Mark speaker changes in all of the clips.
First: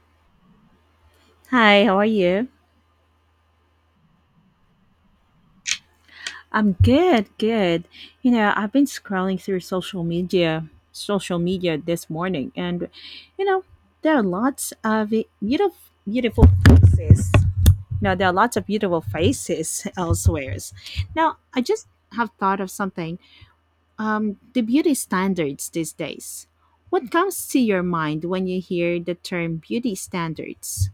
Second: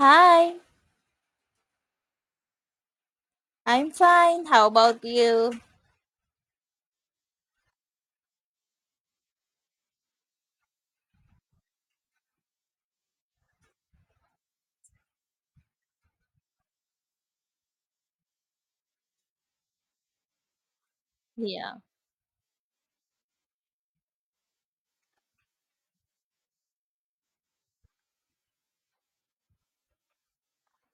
Speaker 1: Hi,
Speaker 2: Hi, how are you?
Speaker 1: I'm fine. How about you?
Speaker 2: I'm good. You know, I've been scrolling through social media this morning, and you know, there are lots of beautiful, beautiful faces. Now, there are lots of beautiful faces elsewhere. Now, I
Speaker 1: Yeah.
Speaker 2: just have thought of something. The beauty standards these days. What comes to your mind when you hear the term beauty standards?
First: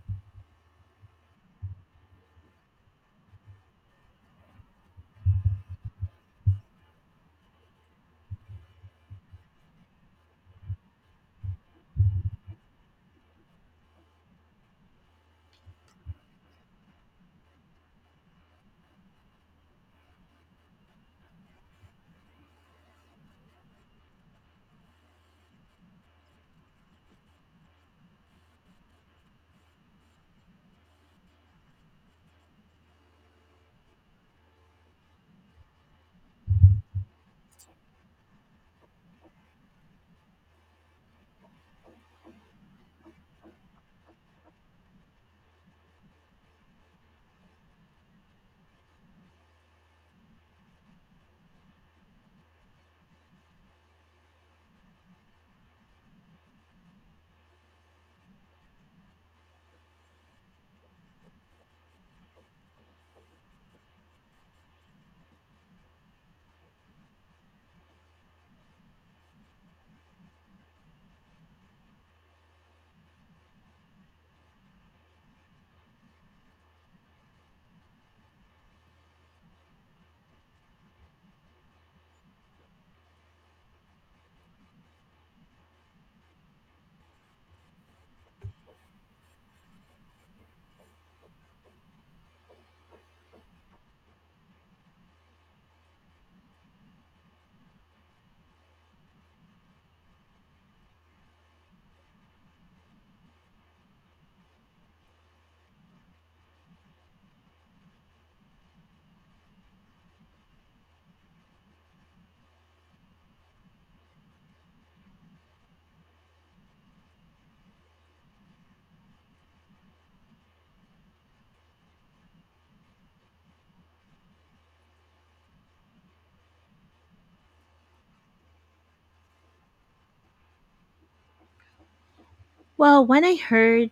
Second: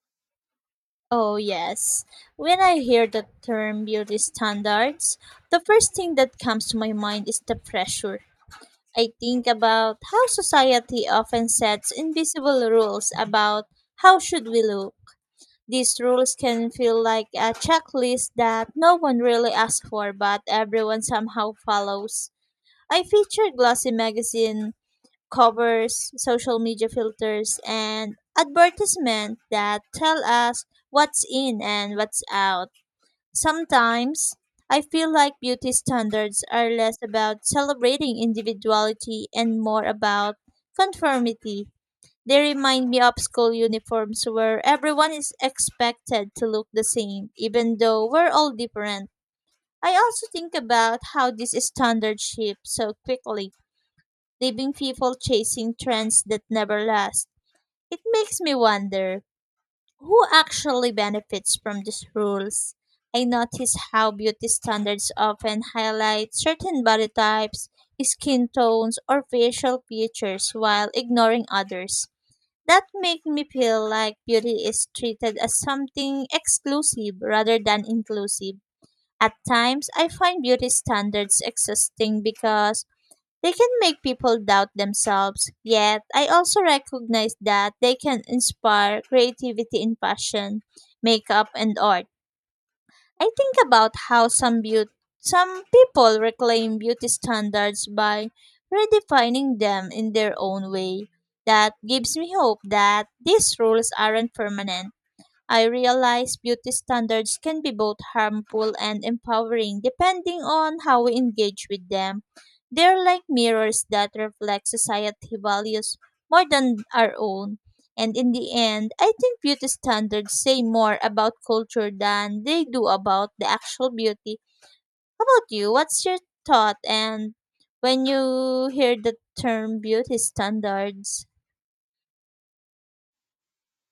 Speaker 1: Oh, yes. When I hear the term beauty standards, the first thing that comes to my mind is the pressure. I think about how society often sets invisible rules about how should we look. These rules can feel like a checklist that no one really asks for, but everyone somehow follows. I featured Glossy magazine covers, social media filters, and advertisement that tell us what's in and what's out. Sometimes I feel like beauty standards are less about celebrating individuality and more about conformity. They remind me of school uniforms where everyone is expected to look the same, even though we're all different. I also think about how this standard shifts so quickly, leaving people chasing trends that never last. It makes me wonder who actually benefits from these rules. I notice how beauty standards often highlight certain body types, skin tones, or facial features while ignoring others. That makes me feel like beauty is treated as something exclusive rather than inclusive. At times, I find beauty standards exhausting because they can make people doubt themselves, yet I also recognize that they can inspire creativity in fashion, makeup, and art. I think about how some people reclaim beauty standards by redefining them in their own way. That gives me hope that these rules aren't permanent. I realize beauty standards can be both harmful and empowering depending on how we engage with them. They're like mirrors that reflect society values more than our own. And in the end, I think beauty standards say more about culture than they do about the actual beauty. How about you? What's your thought and when you hear the term beauty standards?
Speaker 2: Well, when I heard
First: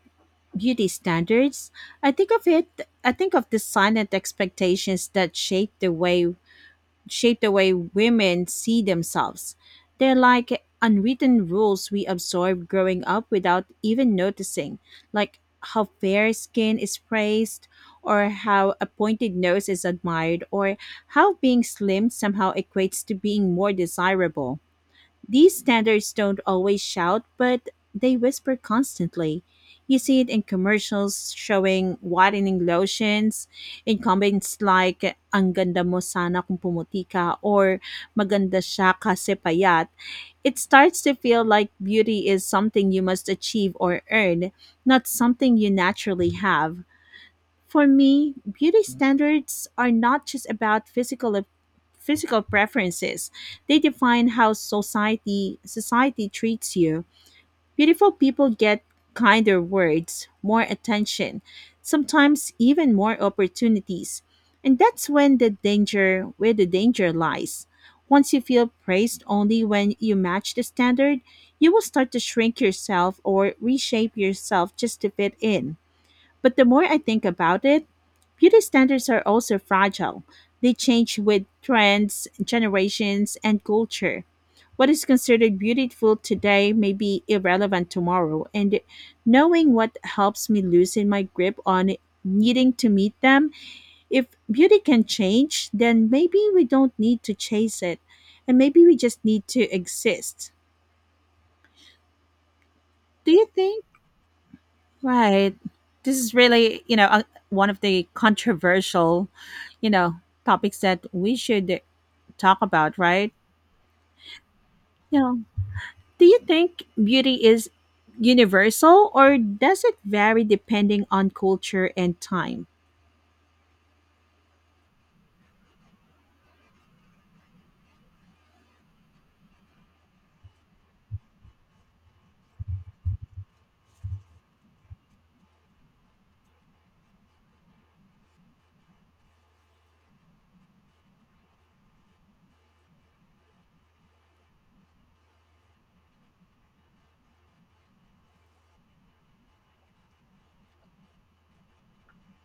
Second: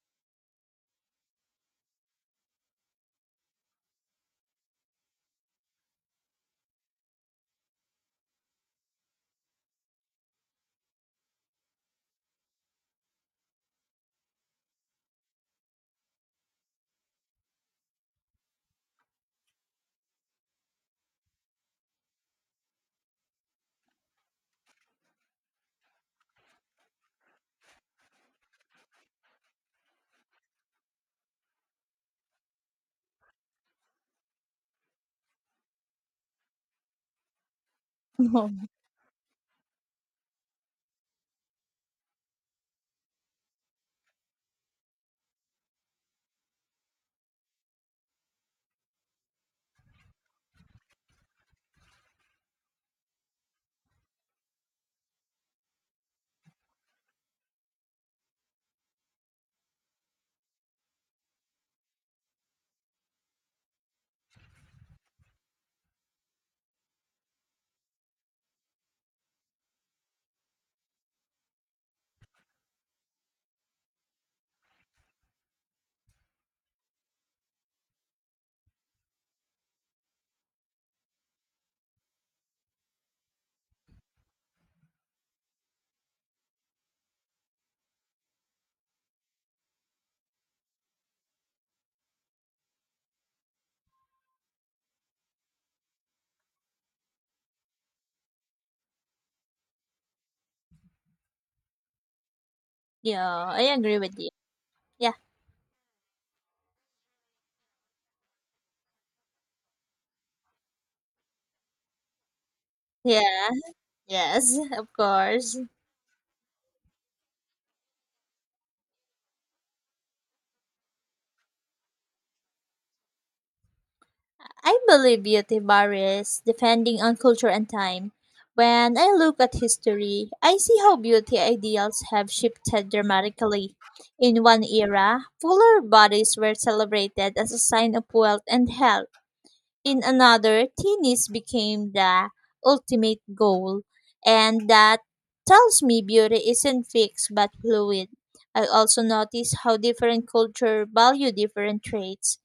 Speaker 2: beauty standards. I think of it I think of the silent expectations that shape the way women see themselves. They're like unwritten rules we absorb growing up without even noticing, like how fair skin is praised, or how a pointed nose is admired, or how being slim somehow equates to being more desirable. These standards don't always shout, but they whisper constantly. You see it in commercials showing whitening lotions, in comments like, ang ganda mo sana kung pumuti ka, or maganda siya kasi payat. It starts to feel like beauty is something you must achieve or earn, not something you naturally have. For me, beauty standards are not just about physical preferences. They define how society treats you. Beautiful people get kinder words, more attention, sometimes even more opportunities. And that's when the danger where the danger lies. Once you feel praised only when you match the standard, you will start to shrink yourself or reshape yourself just to fit in. But the more I think about it, beauty standards are also fragile. They change with trends, generations, and culture. What is considered beautiful today may be irrelevant tomorrow, and knowing what helps me loosen my grip on needing to meet them. If beauty can change, then maybe we don't need to chase it, and maybe we just need to exist.
Speaker 1: Yeah,
Speaker 2: Do you
Speaker 1: I
Speaker 2: think?
Speaker 1: agree with you. Yeah.
Speaker 2: Right. This is really, one of the controversial, you know, topics that we should talk about, right?
Speaker 1: Yeah. Yes, of
Speaker 2: You know,
Speaker 1: course.
Speaker 2: do you think beauty is universal, or does it vary depending on culture and time?
Speaker 1: I believe beauty Tibaris, depending on culture and time. When I look at history, I see how beauty ideals have shifted dramatically. In one era, fuller bodies were celebrated as a sign of wealth and health. In another, thinness became the ultimate goal. And that tells me beauty isn't fixed but fluid. I also notice how different cultures value different traits.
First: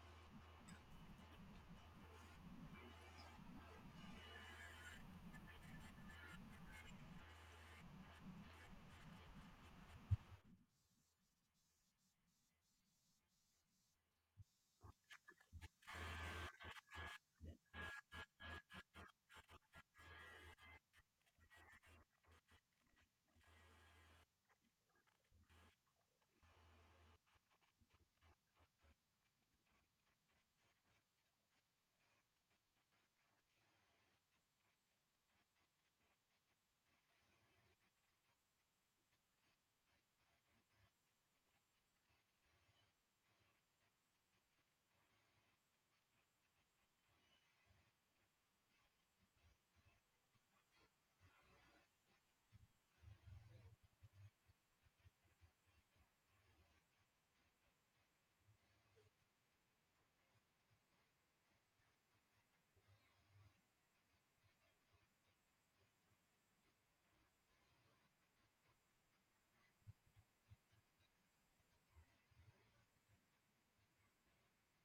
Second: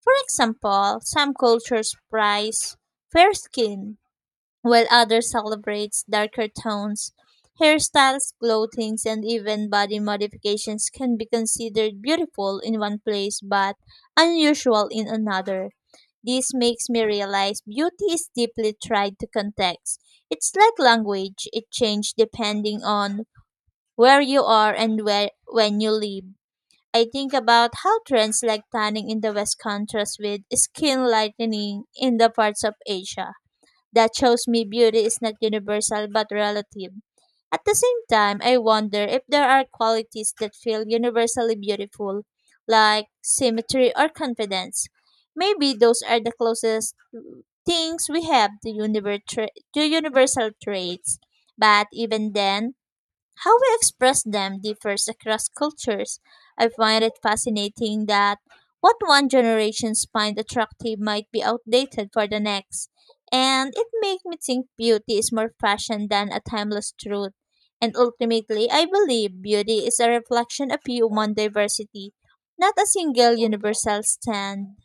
Speaker 1: For example, some cultures prize fair skin, while others celebrate darker tones. Hairstyles, clothing, and even body modifications can be considered beautiful in one place but unusual in another. This makes me realize beauty is deeply tied to context. It's like language, it changes depending on where you are and when you live. I think about how trends like tanning in the West contrast with skin lightening in the parts of Asia. That shows me beauty is not universal but relative. At the same time, I wonder if there are qualities that feel universally beautiful, like symmetry or confidence. Maybe those are the closest things we have to, to universal traits. But even then, how we express them differs across cultures. I find it fascinating that what one generation finds attractive might be outdated for the next. And it makes me think beauty is more fashion than a timeless truth. And ultimately, I believe beauty is a reflection of human diversity, not a single universal stand.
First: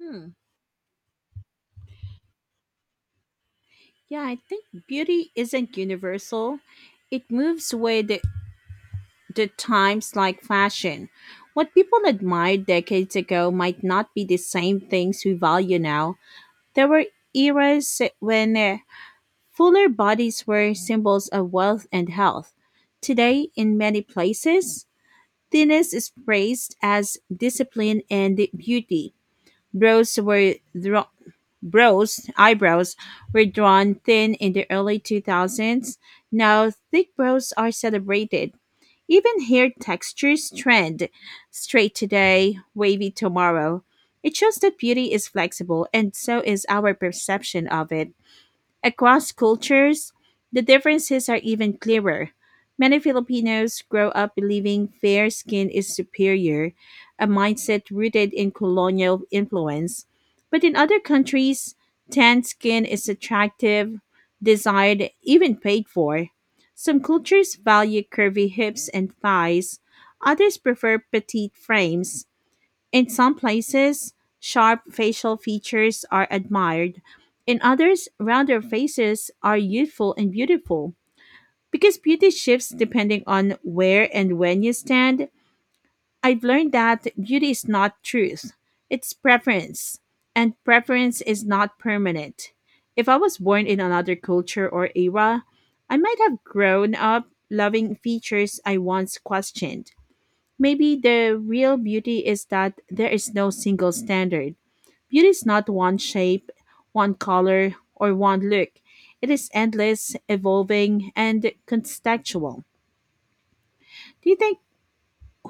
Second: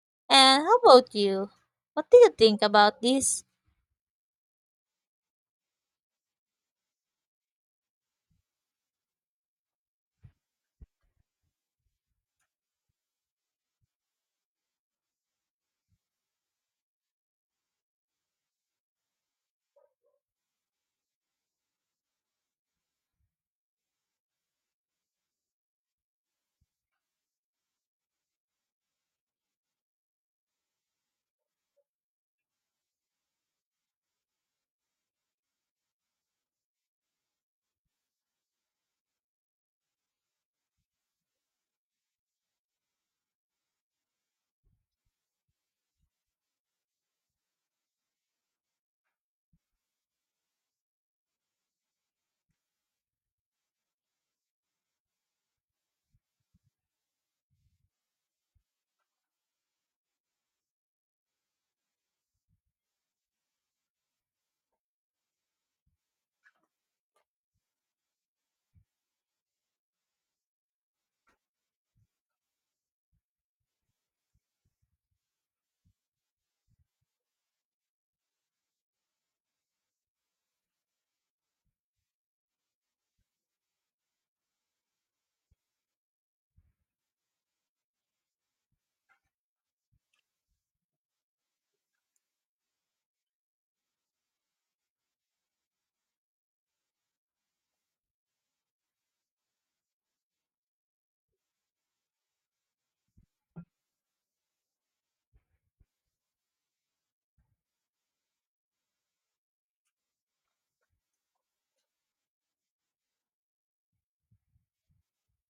Speaker 2: Hmm.
Speaker 1: And how about you? What do you think about this?
Speaker 2: Yeah, I think beauty isn't universal. It moves with the times like fashion. What people admired decades ago might not be the same things we value now. There were eras when fuller bodies were symbols of wealth and health. Today, in many places, thinness is praised as discipline and beauty. Brows were drawn. Eyebrows were drawn thin in the early 2000s. Now, thick brows are celebrated. Even hair textures trend straight today, wavy tomorrow. It shows that beauty is flexible, and so is our perception of it. Across cultures, the differences are even clearer. Many Filipinos grow up believing fair skin is superior, a mindset rooted in colonial influence. But in other countries, tan skin is attractive, desired, even paid for. Some cultures value curvy hips and thighs, others prefer petite frames. In some places, sharp facial features are admired. In others, rounder faces are youthful and beautiful. Because beauty shifts depending on where and when you stand, I've learned that beauty is not truth, it's preference. And preference is not permanent. If I was born in another culture or era, I might have grown up loving features I once questioned. Maybe the real beauty is that there is no single standard. Beauty is not one shape, one color, or one look. It is endless, evolving, and contextual. Do you think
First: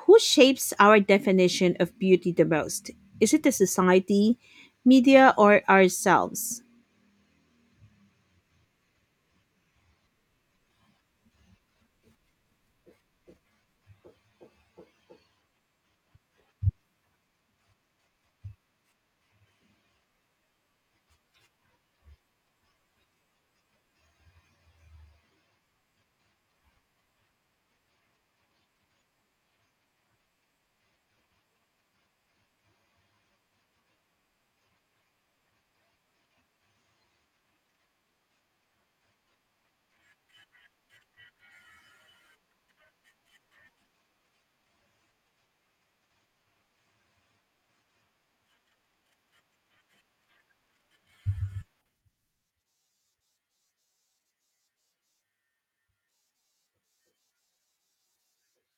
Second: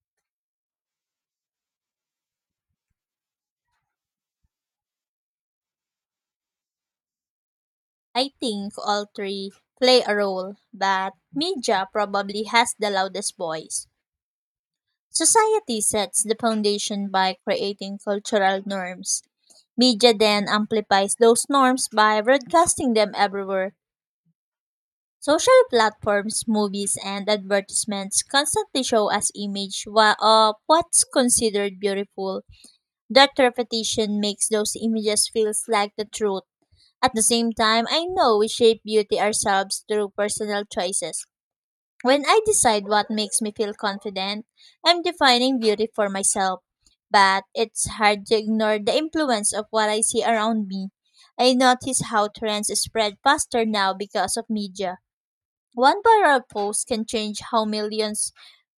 Speaker 2: who shapes our definition of beauty the most? Is it the society, media, or ourselves?
Speaker 1: I think all three play a role, but media probably has the loudest voice. Society sets the foundation by creating cultural norms. Media then amplifies those norms by broadcasting them everywhere. Social platforms, movies, and advertisements constantly show us of what's considered beautiful. That repetition makes those images feels like the truth. At the same time, I know we shape beauty ourselves through personal choices. When I decide what makes me feel confident, I'm defining beauty for myself. But it's hard to ignore the influence of what I see around me. I notice how trends spread faster now because of media. One viral post can change how millions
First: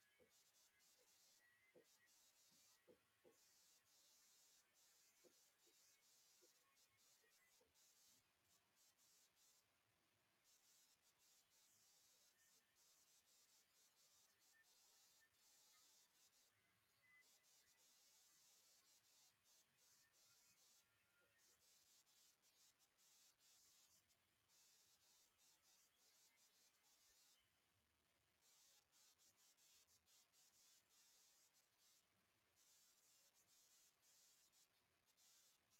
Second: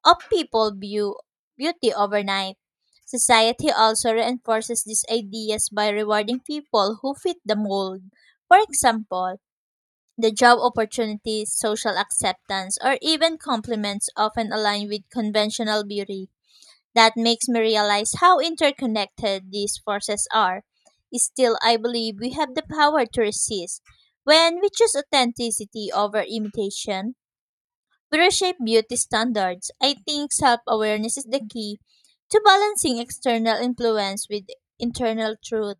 Speaker 1: of people view beauty overnight. Society also reinforces these ideas by rewarding people who fit the mold. For example, the job opportunities, social acceptance, or even compliments often align with conventional beauty. That makes me realize how interconnected these forces are. Still, I believe we have the power to resist. When we choose authenticity over imitation, we reshape beauty standards. I think self awareness is the key to balancing external influence with internal truth.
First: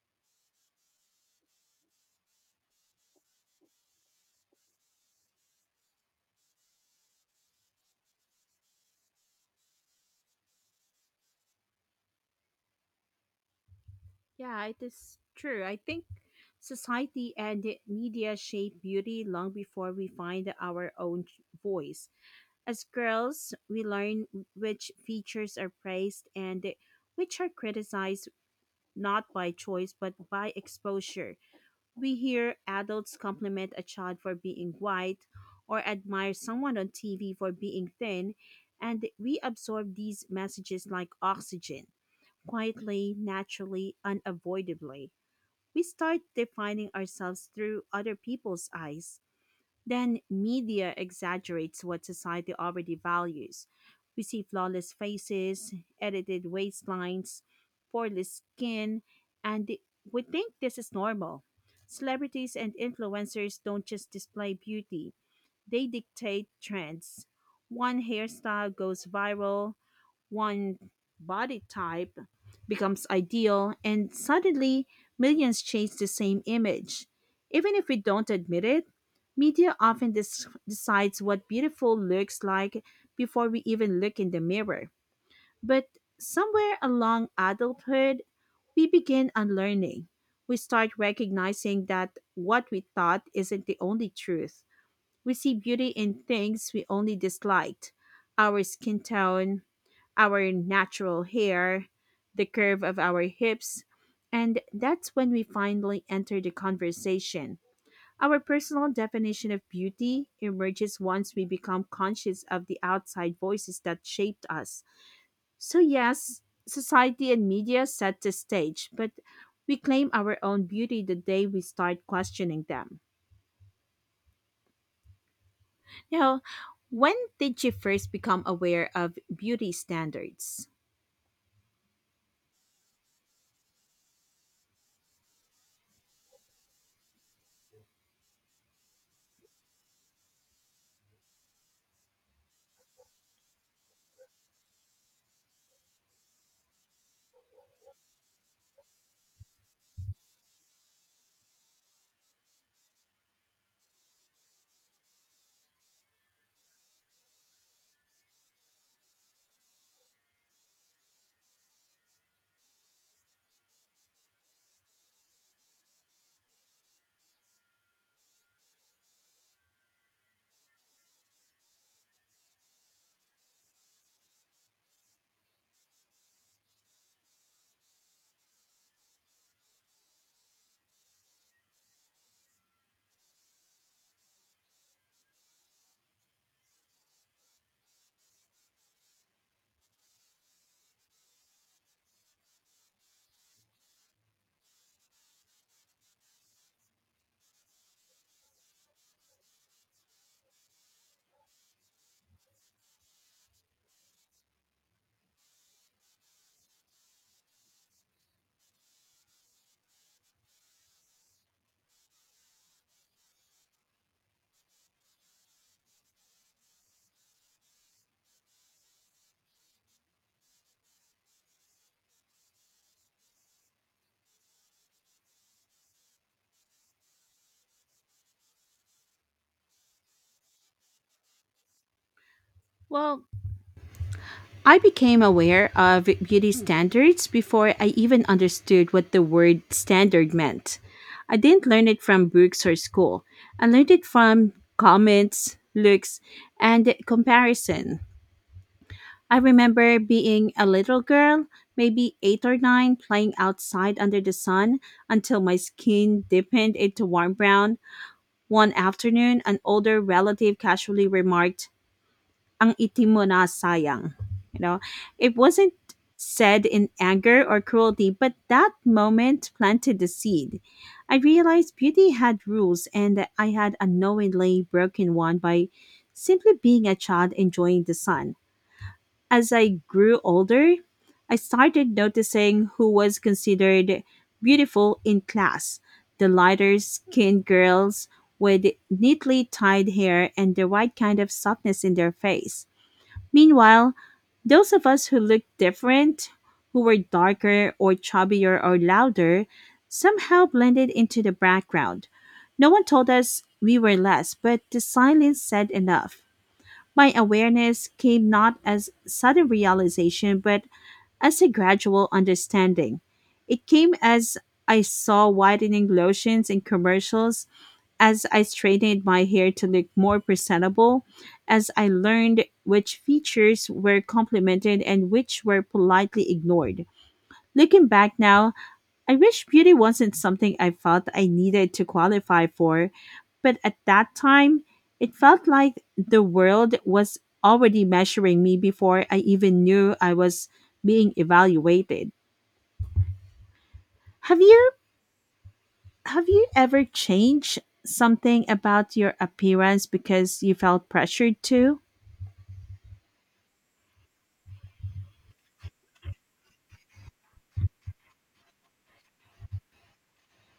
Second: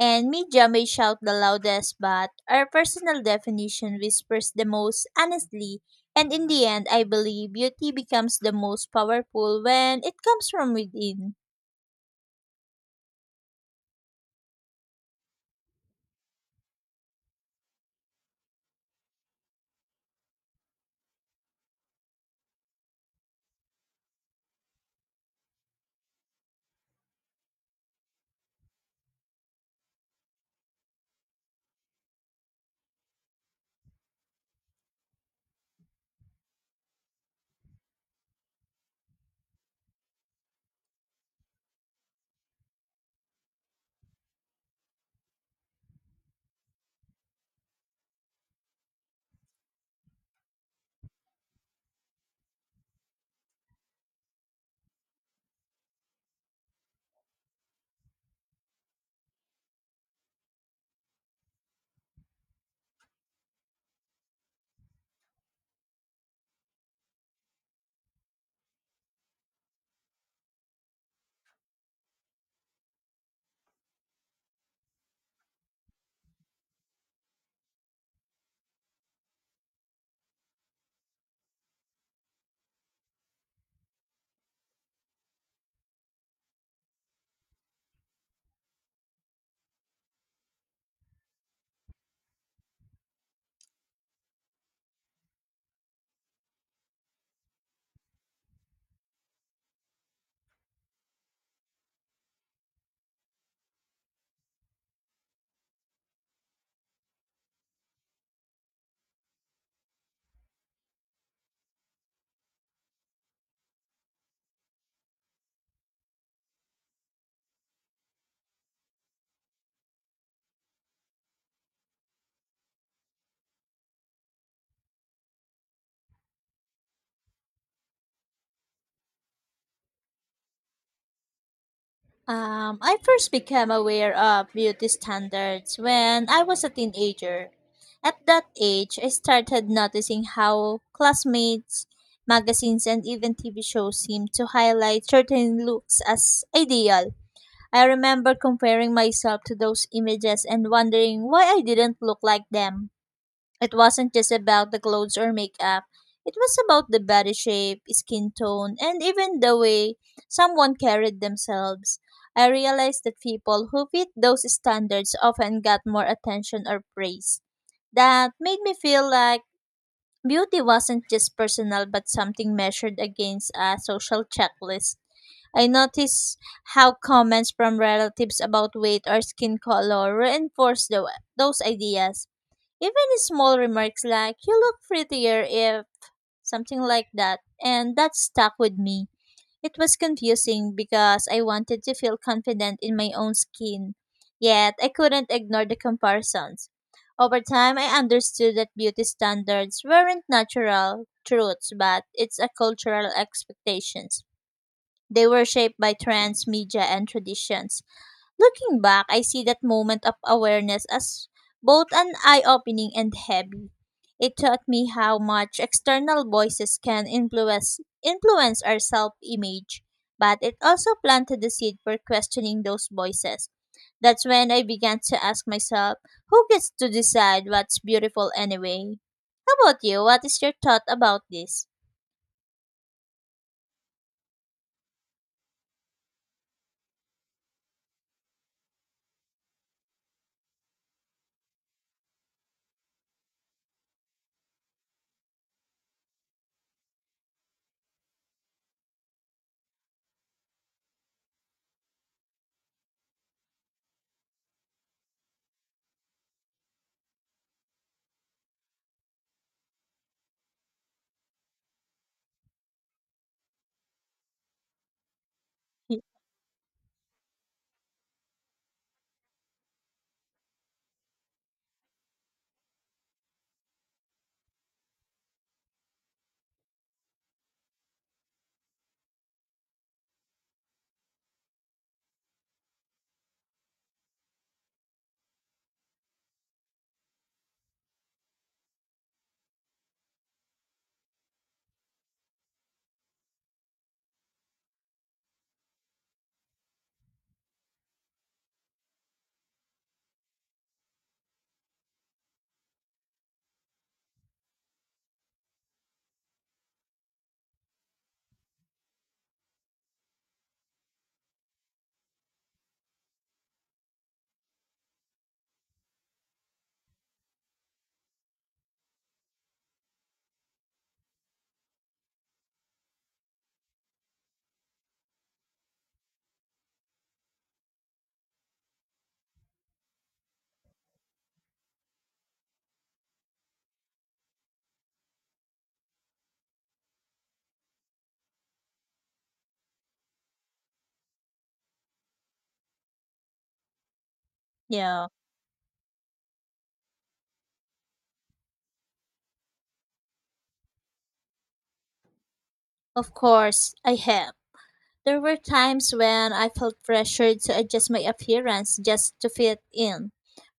Speaker 1: And media may shout the loudest, but our personal definition whispers the most honestly. And in the end, I believe beauty becomes the most powerful when it comes from within.
Speaker 2: Yeah, it is true. I think society and media shape beauty long before we find our own voice. As girls, we learn which features are praised and which are criticized, not by choice but by exposure. We hear adults compliment a child for being white, or admire someone on TV for being thin, and we absorb these messages like oxygen, quietly, naturally, unavoidably. We start defining ourselves through other people's eyes. Then media exaggerates what society already values. We see flawless faces, edited waistlines, poreless skin, and we think this is normal. Celebrities and influencers don't just display beauty, they dictate trends. One hairstyle goes viral, one body type becomes ideal, and suddenly millions chase the same image. Even if we don't admit it, media often decides what beautiful looks like before we even look in the mirror. But somewhere along adulthood, we begin unlearning. We start recognizing that what we thought isn't the only truth. We see beauty in things we only disliked: our skin tone, our natural hair, the curve of our hips. And that's when we finally enter the conversation. Our personal definition of beauty emerges once we become conscious of the outside voices that shaped us. So, yes, society and media set the stage, but we claim our own beauty the day we start questioning them. You know, when did you first become aware of beauty standards?
Speaker 1: I first became aware of beauty standards when I was a teenager. At that age, I started noticing how classmates, magazines, and even TV shows seemed to highlight certain looks as ideal. I remember comparing myself to those images and wondering why I didn't look like them. It wasn't just about the clothes or makeup. It was about the body shape, skin tone, and even the way someone carried themselves. I realized that people who fit those standards often got more attention or praise. That made me feel like beauty wasn't just personal but something measured against a social checklist. I noticed how comments from relatives about weight or skin color reinforced those ideas, even small remarks like, you look prettier if something like that, and that stuck with me. It was confusing because I wanted to feel confident in my own skin, yet I couldn't ignore the comparisons. Over time, I understood that beauty standards weren't natural truths, but it's a cultural expectations. They were shaped by trends, media, and traditions. Looking back, I see that moment of awareness as both an eye opening and heavy. It taught me how much external voices can influence our self image, but it also planted the seed for questioning those voices. That's when I began to ask myself, who gets to decide what's beautiful anyway? How about you? What is your thought about this?
Speaker 2: Well, I became aware of beauty standards before I even understood what the word standard meant. I didn't learn it from books or school. I learned it from comments, looks, and comparison. I remember being a little girl, maybe eight or nine, playing outside under the sun until my skin deepened into warm brown. One afternoon, an older relative casually remarked, Ang itim mo na sayang. You know, it wasn't
Speaker 1: Y-
Speaker 2: said in anger or cruelty, but that moment planted the seed. I realized beauty had rules and that I had unknowingly broken one by simply being a child enjoying the sun. As I grew older, I started noticing who was considered beautiful in class: the lighter skinned girls with neatly tied hair and the right kind of softness in their face. Meanwhile, those of us who looked different, who were darker or chubbier or louder, somehow blended into the background. No one told us we were less, but the silence said enough. My awareness came not as sudden realization, but as a gradual understanding. It came as I saw whitening lotions in commercials, as I straightened my hair to look more presentable, as I learned which features were complimented and which were politely ignored. Looking back now, I wish beauty wasn't something I felt I needed to qualify for, but at that time, it felt like the world was already measuring me before I even knew I was being evaluated. Have you
Speaker 1: Yeah,
Speaker 2: have you ever changed something about your appearance because you felt pressured to?
Speaker 1: of course, I have. There were times when I felt pressured to adjust my appearance just to fit in.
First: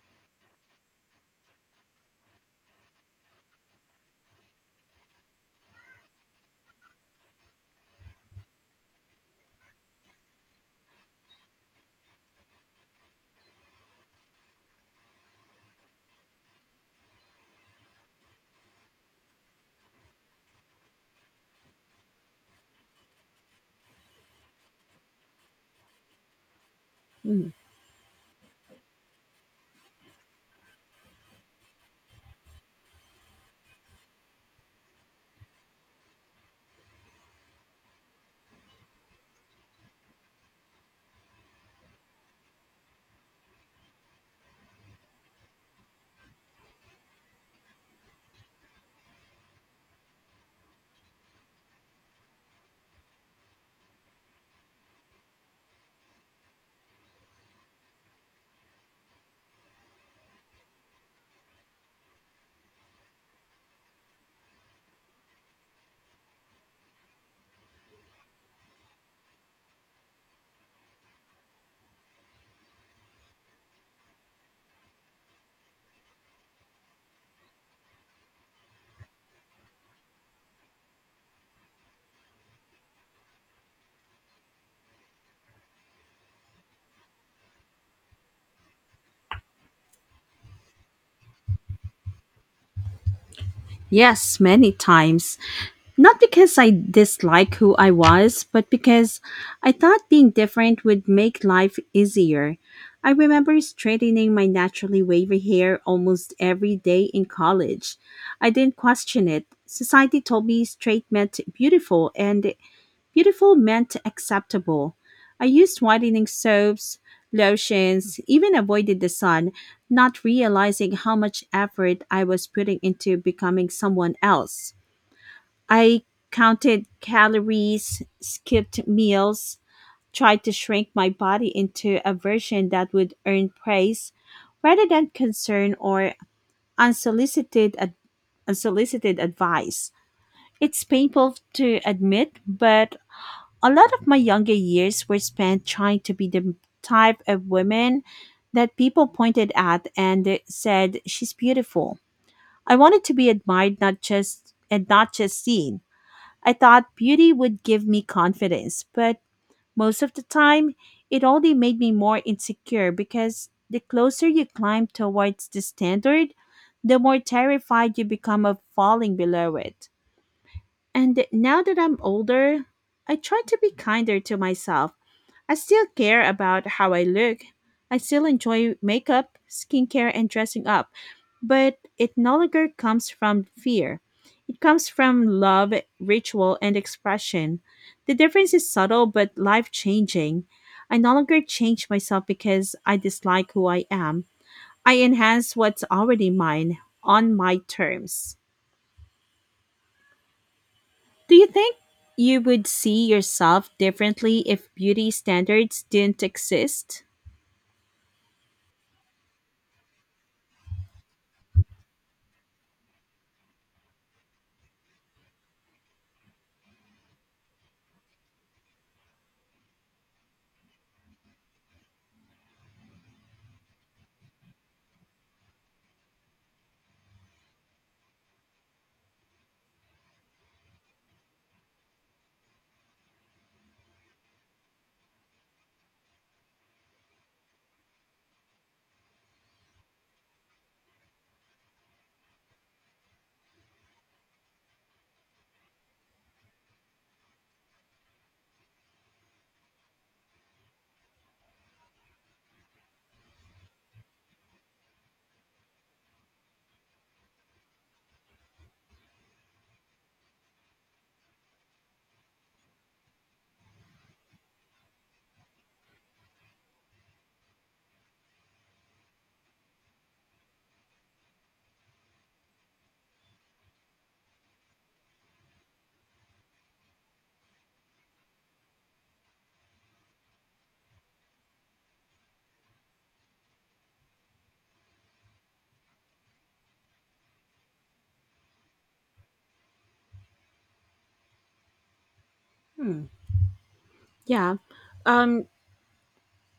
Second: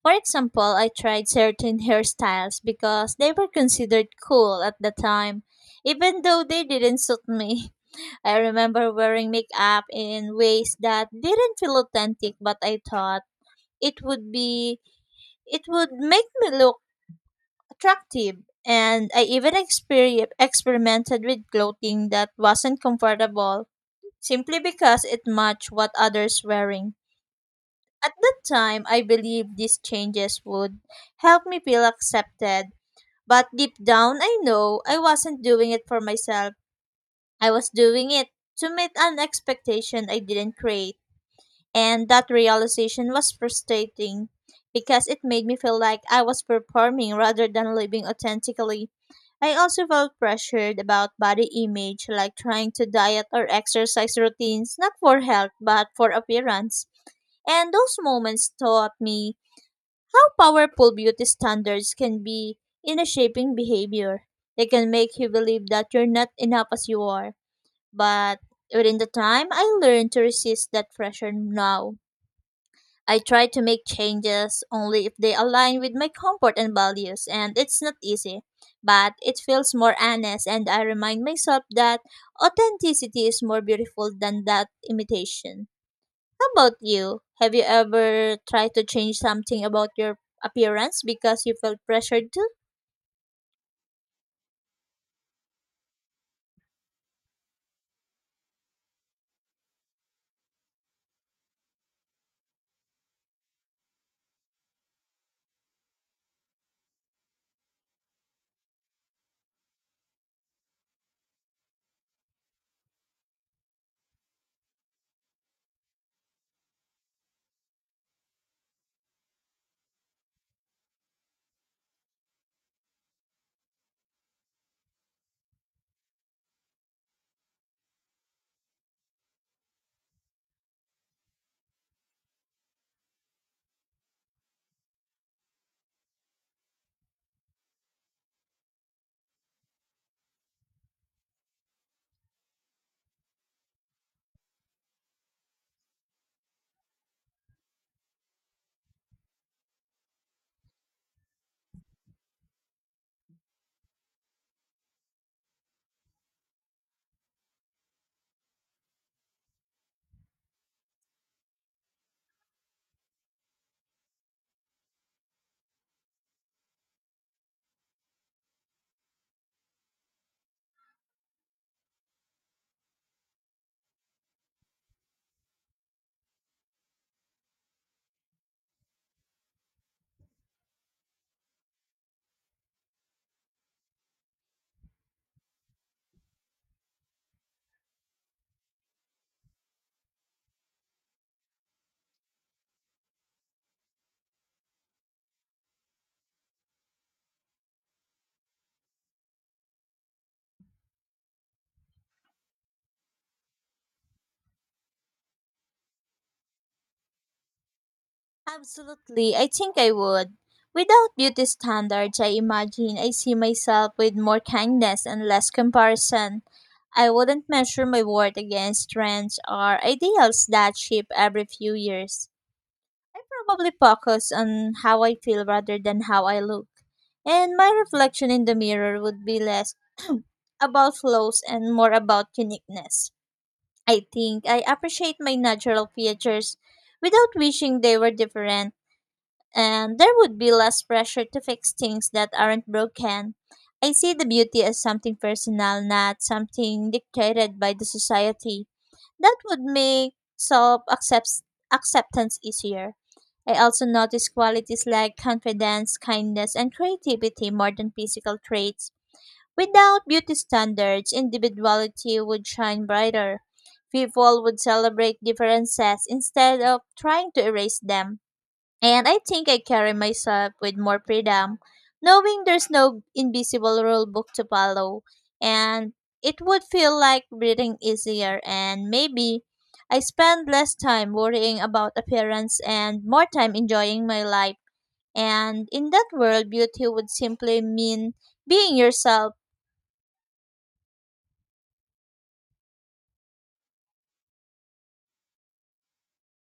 Speaker 1: For example, I tried certain hairstyles because they were considered cool at the time, even though they didn't suit me. I remember wearing makeup in ways that didn't feel authentic, but I thought it would be it would make me look attractive. And I even experimented with clothing that wasn't comfortable simply because it matched what others wearing.
Speaker 2: Mm.
Speaker 1: At that time, I believed these changes would help me feel accepted, but deep down I know I wasn't doing it for myself. I was doing it to meet an expectation I didn't create. And that realization was frustrating because it made me feel like I was performing rather than living authentically. I also felt pressured about body image, like trying to diet or exercise routines, not for health, but for appearance. And those moments taught me how powerful beauty standards can be in a shaping behavior. They can make you believe that you're not enough as you are. But within the time, I learned to resist that pressure now I try to make changes only if they align with my comfort and values, and it's not easy, but it feels more honest, and I remind myself that authenticity is more beautiful than that imitation. How about you? Have you ever tried to change something about your appearance because you felt pressured to?
Speaker 2: Yes, many times. Not because I dislike who I was, but because I thought being different would make life easier. I remember straightening my naturally wavy hair almost every day in college. I didn't question it. Society told me straight meant beautiful and beautiful meant acceptable. I used whitening soaps, lotions, even avoided the sun, not realizing how much effort I was putting into becoming someone else. I counted calories, skipped meals, tried to shrink my body into a version that would earn praise rather than concern or unsolicited ad- unsolicited advice. It's painful to admit, but a lot of my younger years were spent trying to be the type of woman that people pointed at and said she's beautiful. I wanted to be admired, not just seen. I thought beauty would give me confidence, but most of the time, it only made me more insecure because the closer you climb towards the standard, the more terrified you become of falling below it. And now that I'm older, I try to be kinder to myself. I still care about how I look. I still enjoy makeup, skincare, and dressing up. But it no longer comes from fear. It comes from love, ritual, and expression. The difference is subtle but life changing. I no longer change myself because I dislike who I am. I enhance what's already mine on my terms. Do you think you would see yourself differently if beauty standards didn't exist?
Speaker 1: Absolutely, I think I would. Without beauty standards, I imagine I see myself with more kindness and less comparison. I wouldn't measure my worth against trends or ideals that shift every few years. I probably focus on how I feel rather than how I look. And my reflection in the mirror would be less about flaws and more about uniqueness. I think I appreciate my natural features without wishing they were different, and there would be less pressure to fix things that aren't broken. I see the beauty as something personal, not something dictated by the society. That would make self acceptance easier. I also notice qualities like confidence, kindness, and creativity more than physical traits. Without beauty standards, individuality would shine brighter. People would celebrate differences instead of trying to erase them. And I think I carry myself with more freedom, knowing there's no invisible rule book to follow. And it would feel like breathing easier, and maybe I spend less time worrying about appearance and more time enjoying my life. And in that world, beauty would simply mean being yourself.
Speaker 2: Yeah, um,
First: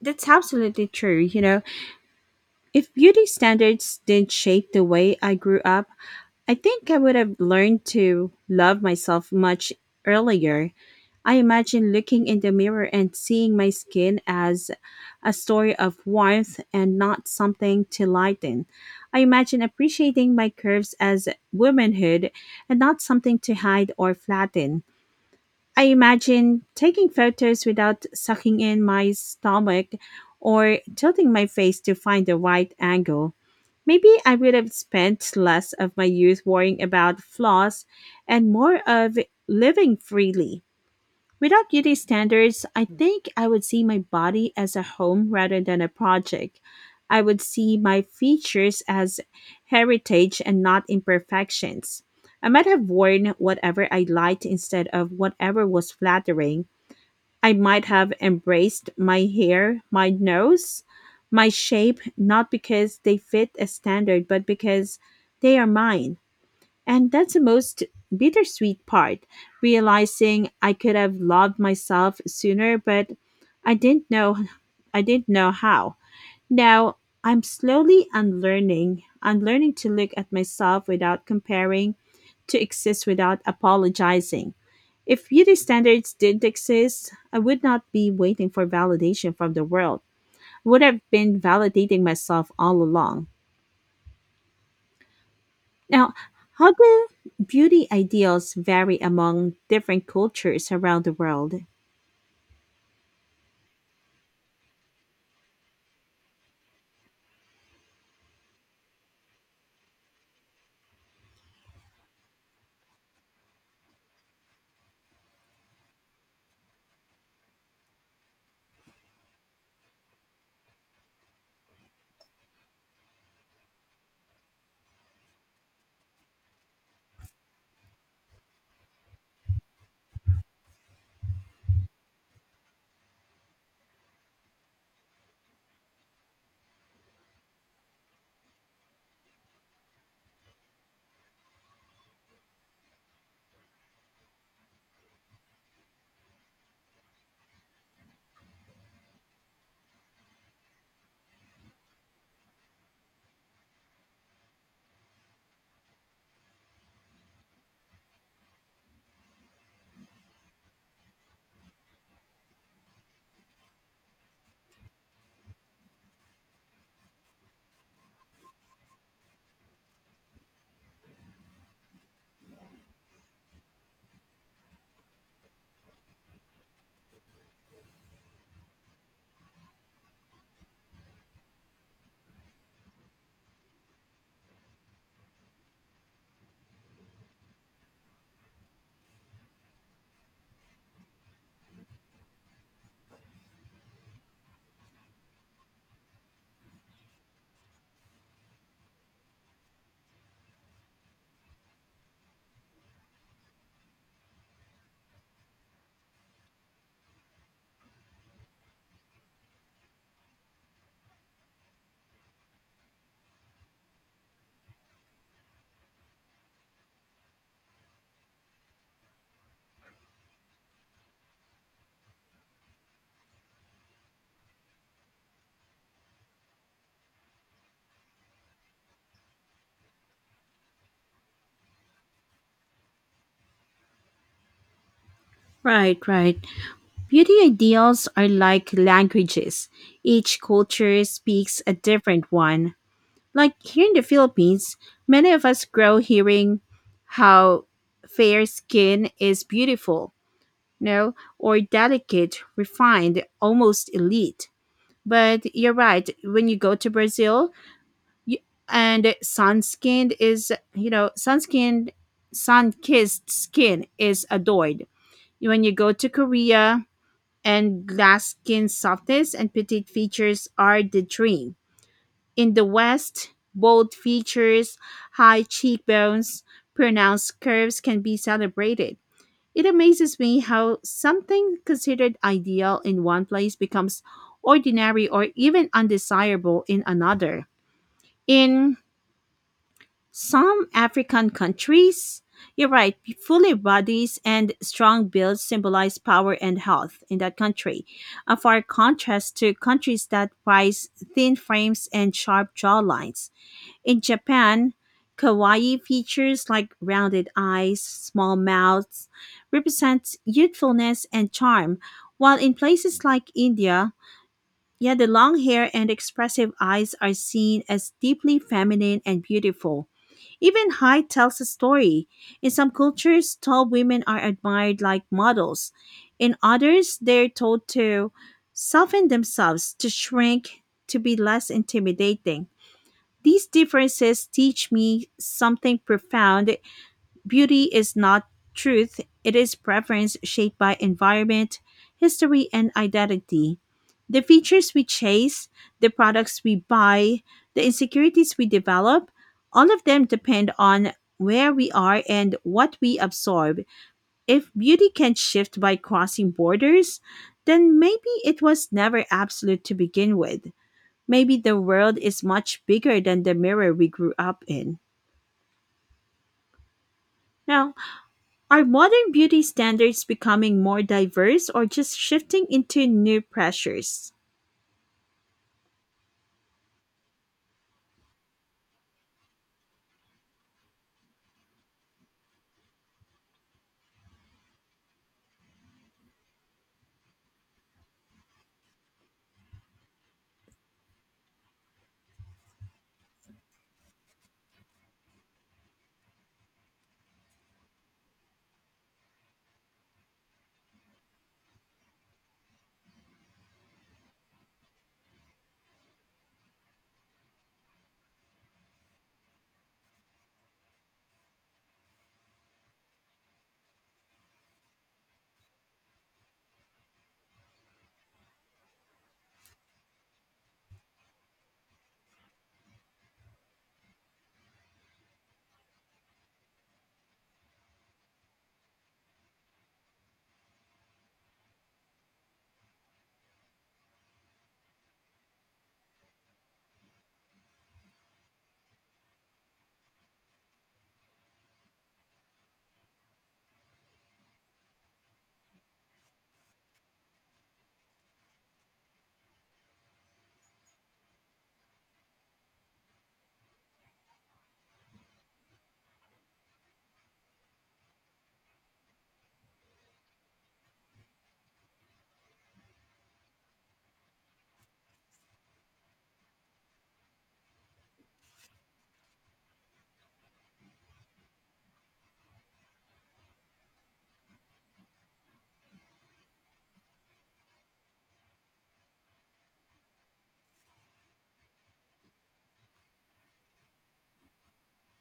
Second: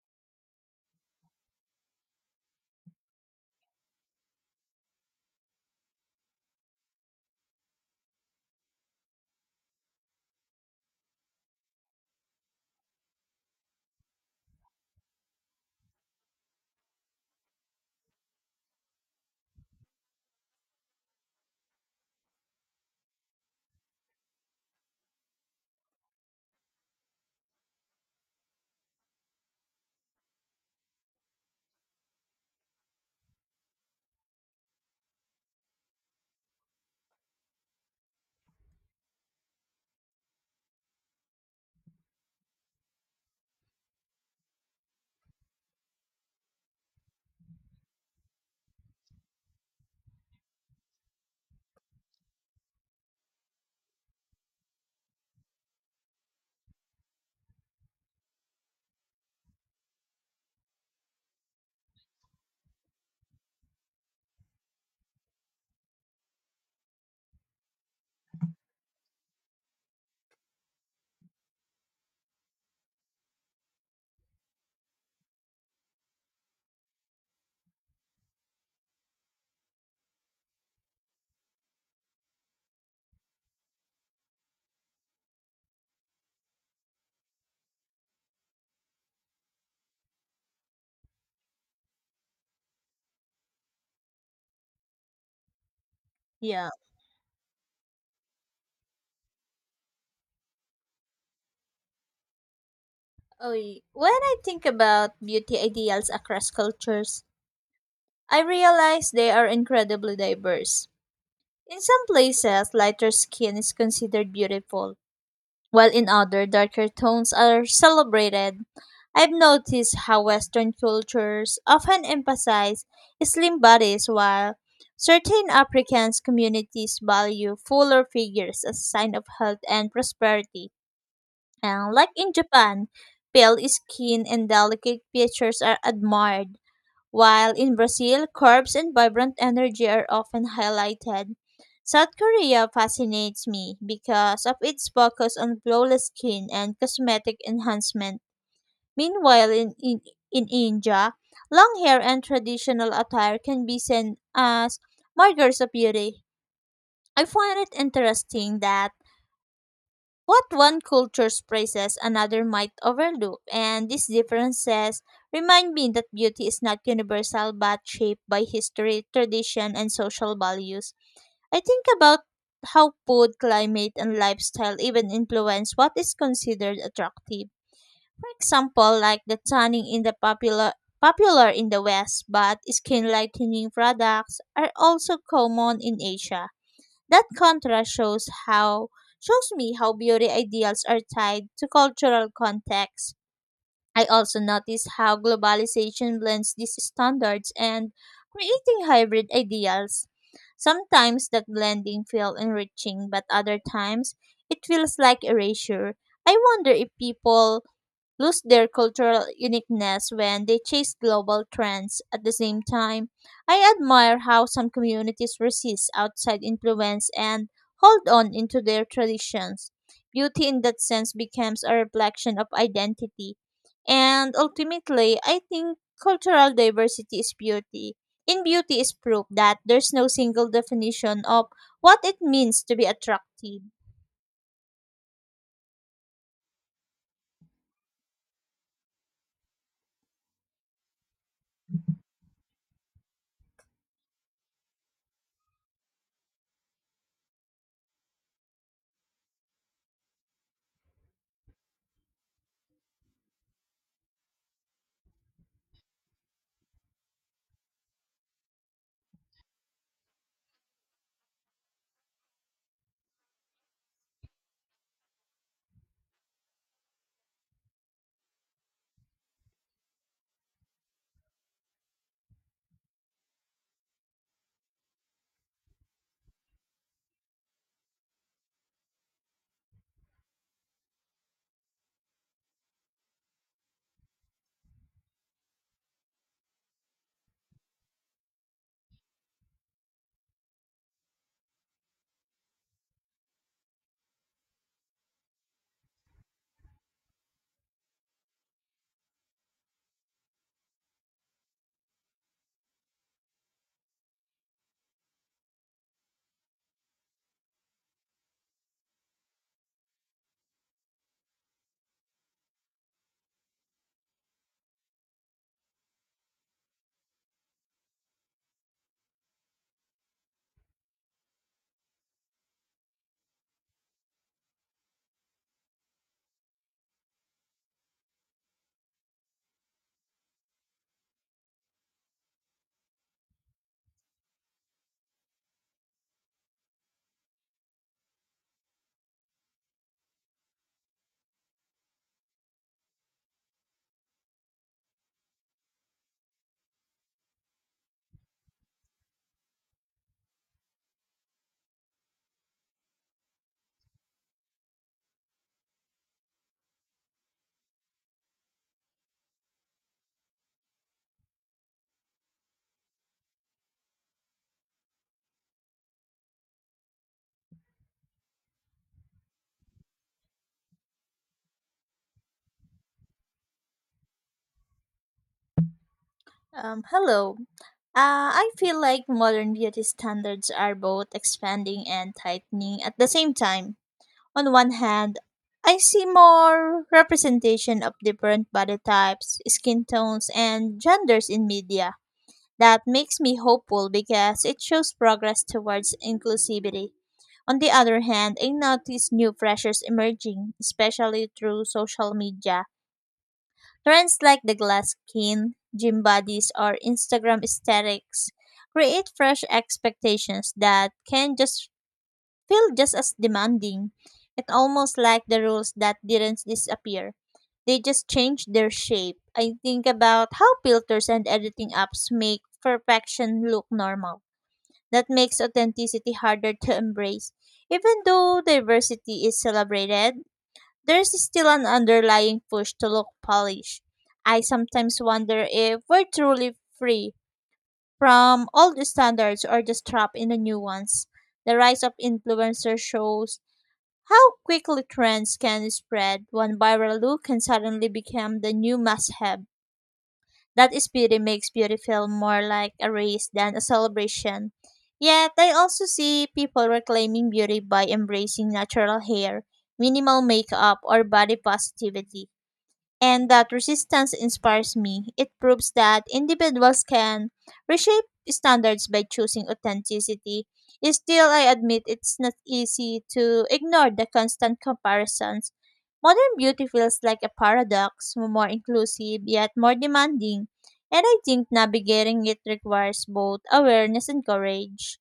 Speaker 2: that's absolutely true. You know, if beauty standards didn't shape the way I grew up, I think I would have learned to love myself much earlier. I imagine looking in the mirror and seeing my skin as a story of warmth and not something to lighten. I imagine appreciating my curves as womanhood and not something to hide or flatten. I imagine taking photos without sucking in my stomach or tilting my face to find the right angle. Maybe I would have spent less of my youth worrying about flaws and more of living freely. Without beauty standards, I think I would see my body as a home rather than a project. I would see my features as heritage and not imperfections. I might have worn whatever I liked instead of whatever was flattering. I might have embraced my hair, my nose, my shape, not because they fit a standard, but because they are mine. And that's the most bittersweet part, realizing I could have loved myself sooner, but I didn't know I didn't know how. Now I'm slowly unlearning. I'm learning to look at myself without comparing, to exist without apologizing. If beauty standards didn't exist, I would not be waiting for validation from the world. I would have been validating myself all along. Now,
Speaker 1: Yeah.
Speaker 2: how do beauty ideals vary among different cultures around the world?
Speaker 1: Oy. When I think about beauty ideals across cultures, I realize they are incredibly diverse. In some places, lighter skin is considered beautiful, while in other, darker tones are celebrated. I've noticed how Western cultures often emphasize slim bodies, while certain African communities value fuller figures as a sign of health and prosperity. And like in Japan, pale skin and delicate features are admired, while in Brazil, curves and vibrant energy are often highlighted. South Korea fascinates me because of its focus on flawless skin and cosmetic enhancement. Meanwhile, in India, long hair and traditional attire can be seen as markers of beauty. I find it interesting that what one culture's praises another might overlook, and these differences remind me that beauty is not universal but shaped by history, tradition, and social values. I think about how food, climate, and lifestyle even influence what is considered attractive. For example, like the tanning in the popular in the West, but skin lightening products are also common in Asia. That contrast shows how shows me how beauty ideals are tied to cultural context. I also notice how globalization blends these standards and creating hybrid ideals. Sometimes that blending feels enriching, but other times it feels like erasure. I wonder if people lose their cultural uniqueness when they chase global trends. At the same time, I admire how some communities resist outside influence and hold on into their traditions. Beauty in that sense becomes a reflection of identity. And ultimately, I think cultural diversity is beauty. In beauty is proof that there's no single definition of what it means to be attractive.
Speaker 2: Right, right. Beauty ideals are like languages. Each culture speaks a different one. Like here in the Philippines, many of us grow hearing how fair skin is beautiful, no, or delicate, refined, almost elite. But you're right, when you go to Brazil, Y- and sunskinned is you know sunskinned sun-kissed skin is adored. When you go to Korea and glass skin, softness and petite features are the dream. In the west, bold features, high cheekbones, pronounced curves can be celebrated. It amazes me how something considered ideal in one place becomes ordinary or even undesirable in another. In some African countries, you're right, fully bodies and strong builds symbolize power and health in that country, a far contrast to countries that prize thin frames and sharp jawlines. In Japan, kawaii features like rounded eyes, small mouths represent youthfulness and charm, while in places like India, yet the long hair and expressive eyes are seen as deeply feminine and beautiful. Even height tells a story. In some cultures, tall women are admired like models. In others, they're told to soften themselves, to shrink, to be less intimidating. These differences teach me something profound. Beauty is not truth, it is preference shaped by environment, history, and identity. The features we chase, the products we buy, the insecurities we develop, all of them depend on where we are and what we absorb. If beauty can shift by crossing borders, then maybe it was never absolute to begin with. Maybe the world is much bigger than the mirror we grew up in. Now, are modern beauty standards becoming more diverse or just shifting into new pressures?
Speaker 1: Hello. I feel like modern beauty standards are both expanding and tightening at the same time. On one hand, I see more representation of different body types, skin tones, and genders in media. That makes me hopeful because it shows progress towards inclusivity. On the other hand, I notice new pressures emerging, especially through social media. Trends like the glass skin, gym bodies, or Instagram aesthetics create fresh expectations that can just feel just as demanding. It's almost like the rules that didn't disappear. They just changed their shape. I think about how filters and editing apps make perfection look normal. That makes authenticity harder to embrace. Even though diversity is celebrated, there's still an underlying push to look polished. I sometimes wonder if we're truly free from old standards or just trapped in the new ones. The rise of influencers shows how quickly trends can spread. One viral look can suddenly become the new must have. That is beauty makes beauty feel more like a race than a celebration. Yet, I also see people reclaiming beauty by embracing natural hair, minimal makeup, or body positivity, and that resistance inspires me. It proves that individuals can reshape standards by choosing authenticity. Still, I admit it's not easy to ignore the constant comparisons. Modern beauty feels like a paradox, more inclusive yet more demanding, and I think navigating it requires both awareness and courage.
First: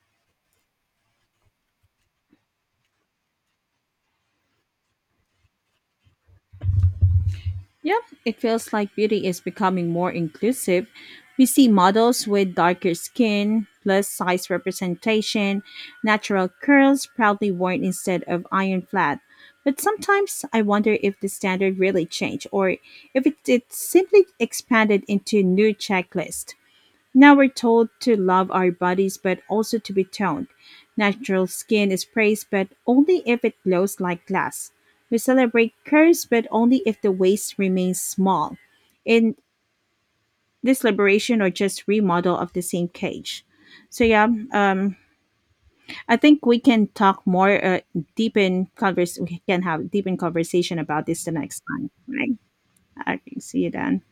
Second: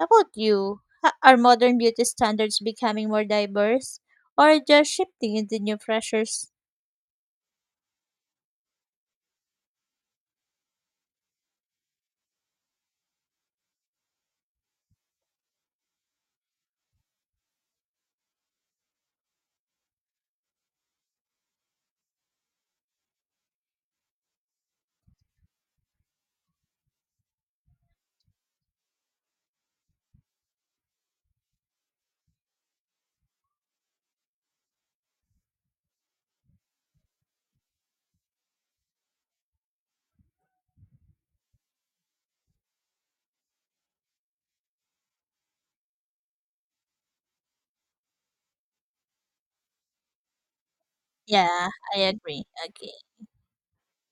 Speaker 1: How about you? Are modern beauty standards becoming more diverse or just shifting into new pressures?
Speaker 2: Yep, it feels like beauty is becoming more inclusive. We see models with darker skin, plus size representation, natural curls proudly worn instead of iron flat. But sometimes I wonder if the standard really changed or if it simply expanded into new checklist. Now we're told to love our bodies but also to be toned. Natural skin is praised but only if it glows like glass. We celebrate curves but only if the waist remains small. In this liberation or just remodel of the same cage. So yeah, um, I think we can talk more deep in converse. We can have deep in conversation about this the next
Speaker 1: Yeah,
Speaker 2: time.
Speaker 1: I
Speaker 2: Right?
Speaker 1: agree. Okay.
Speaker 2: I see you then.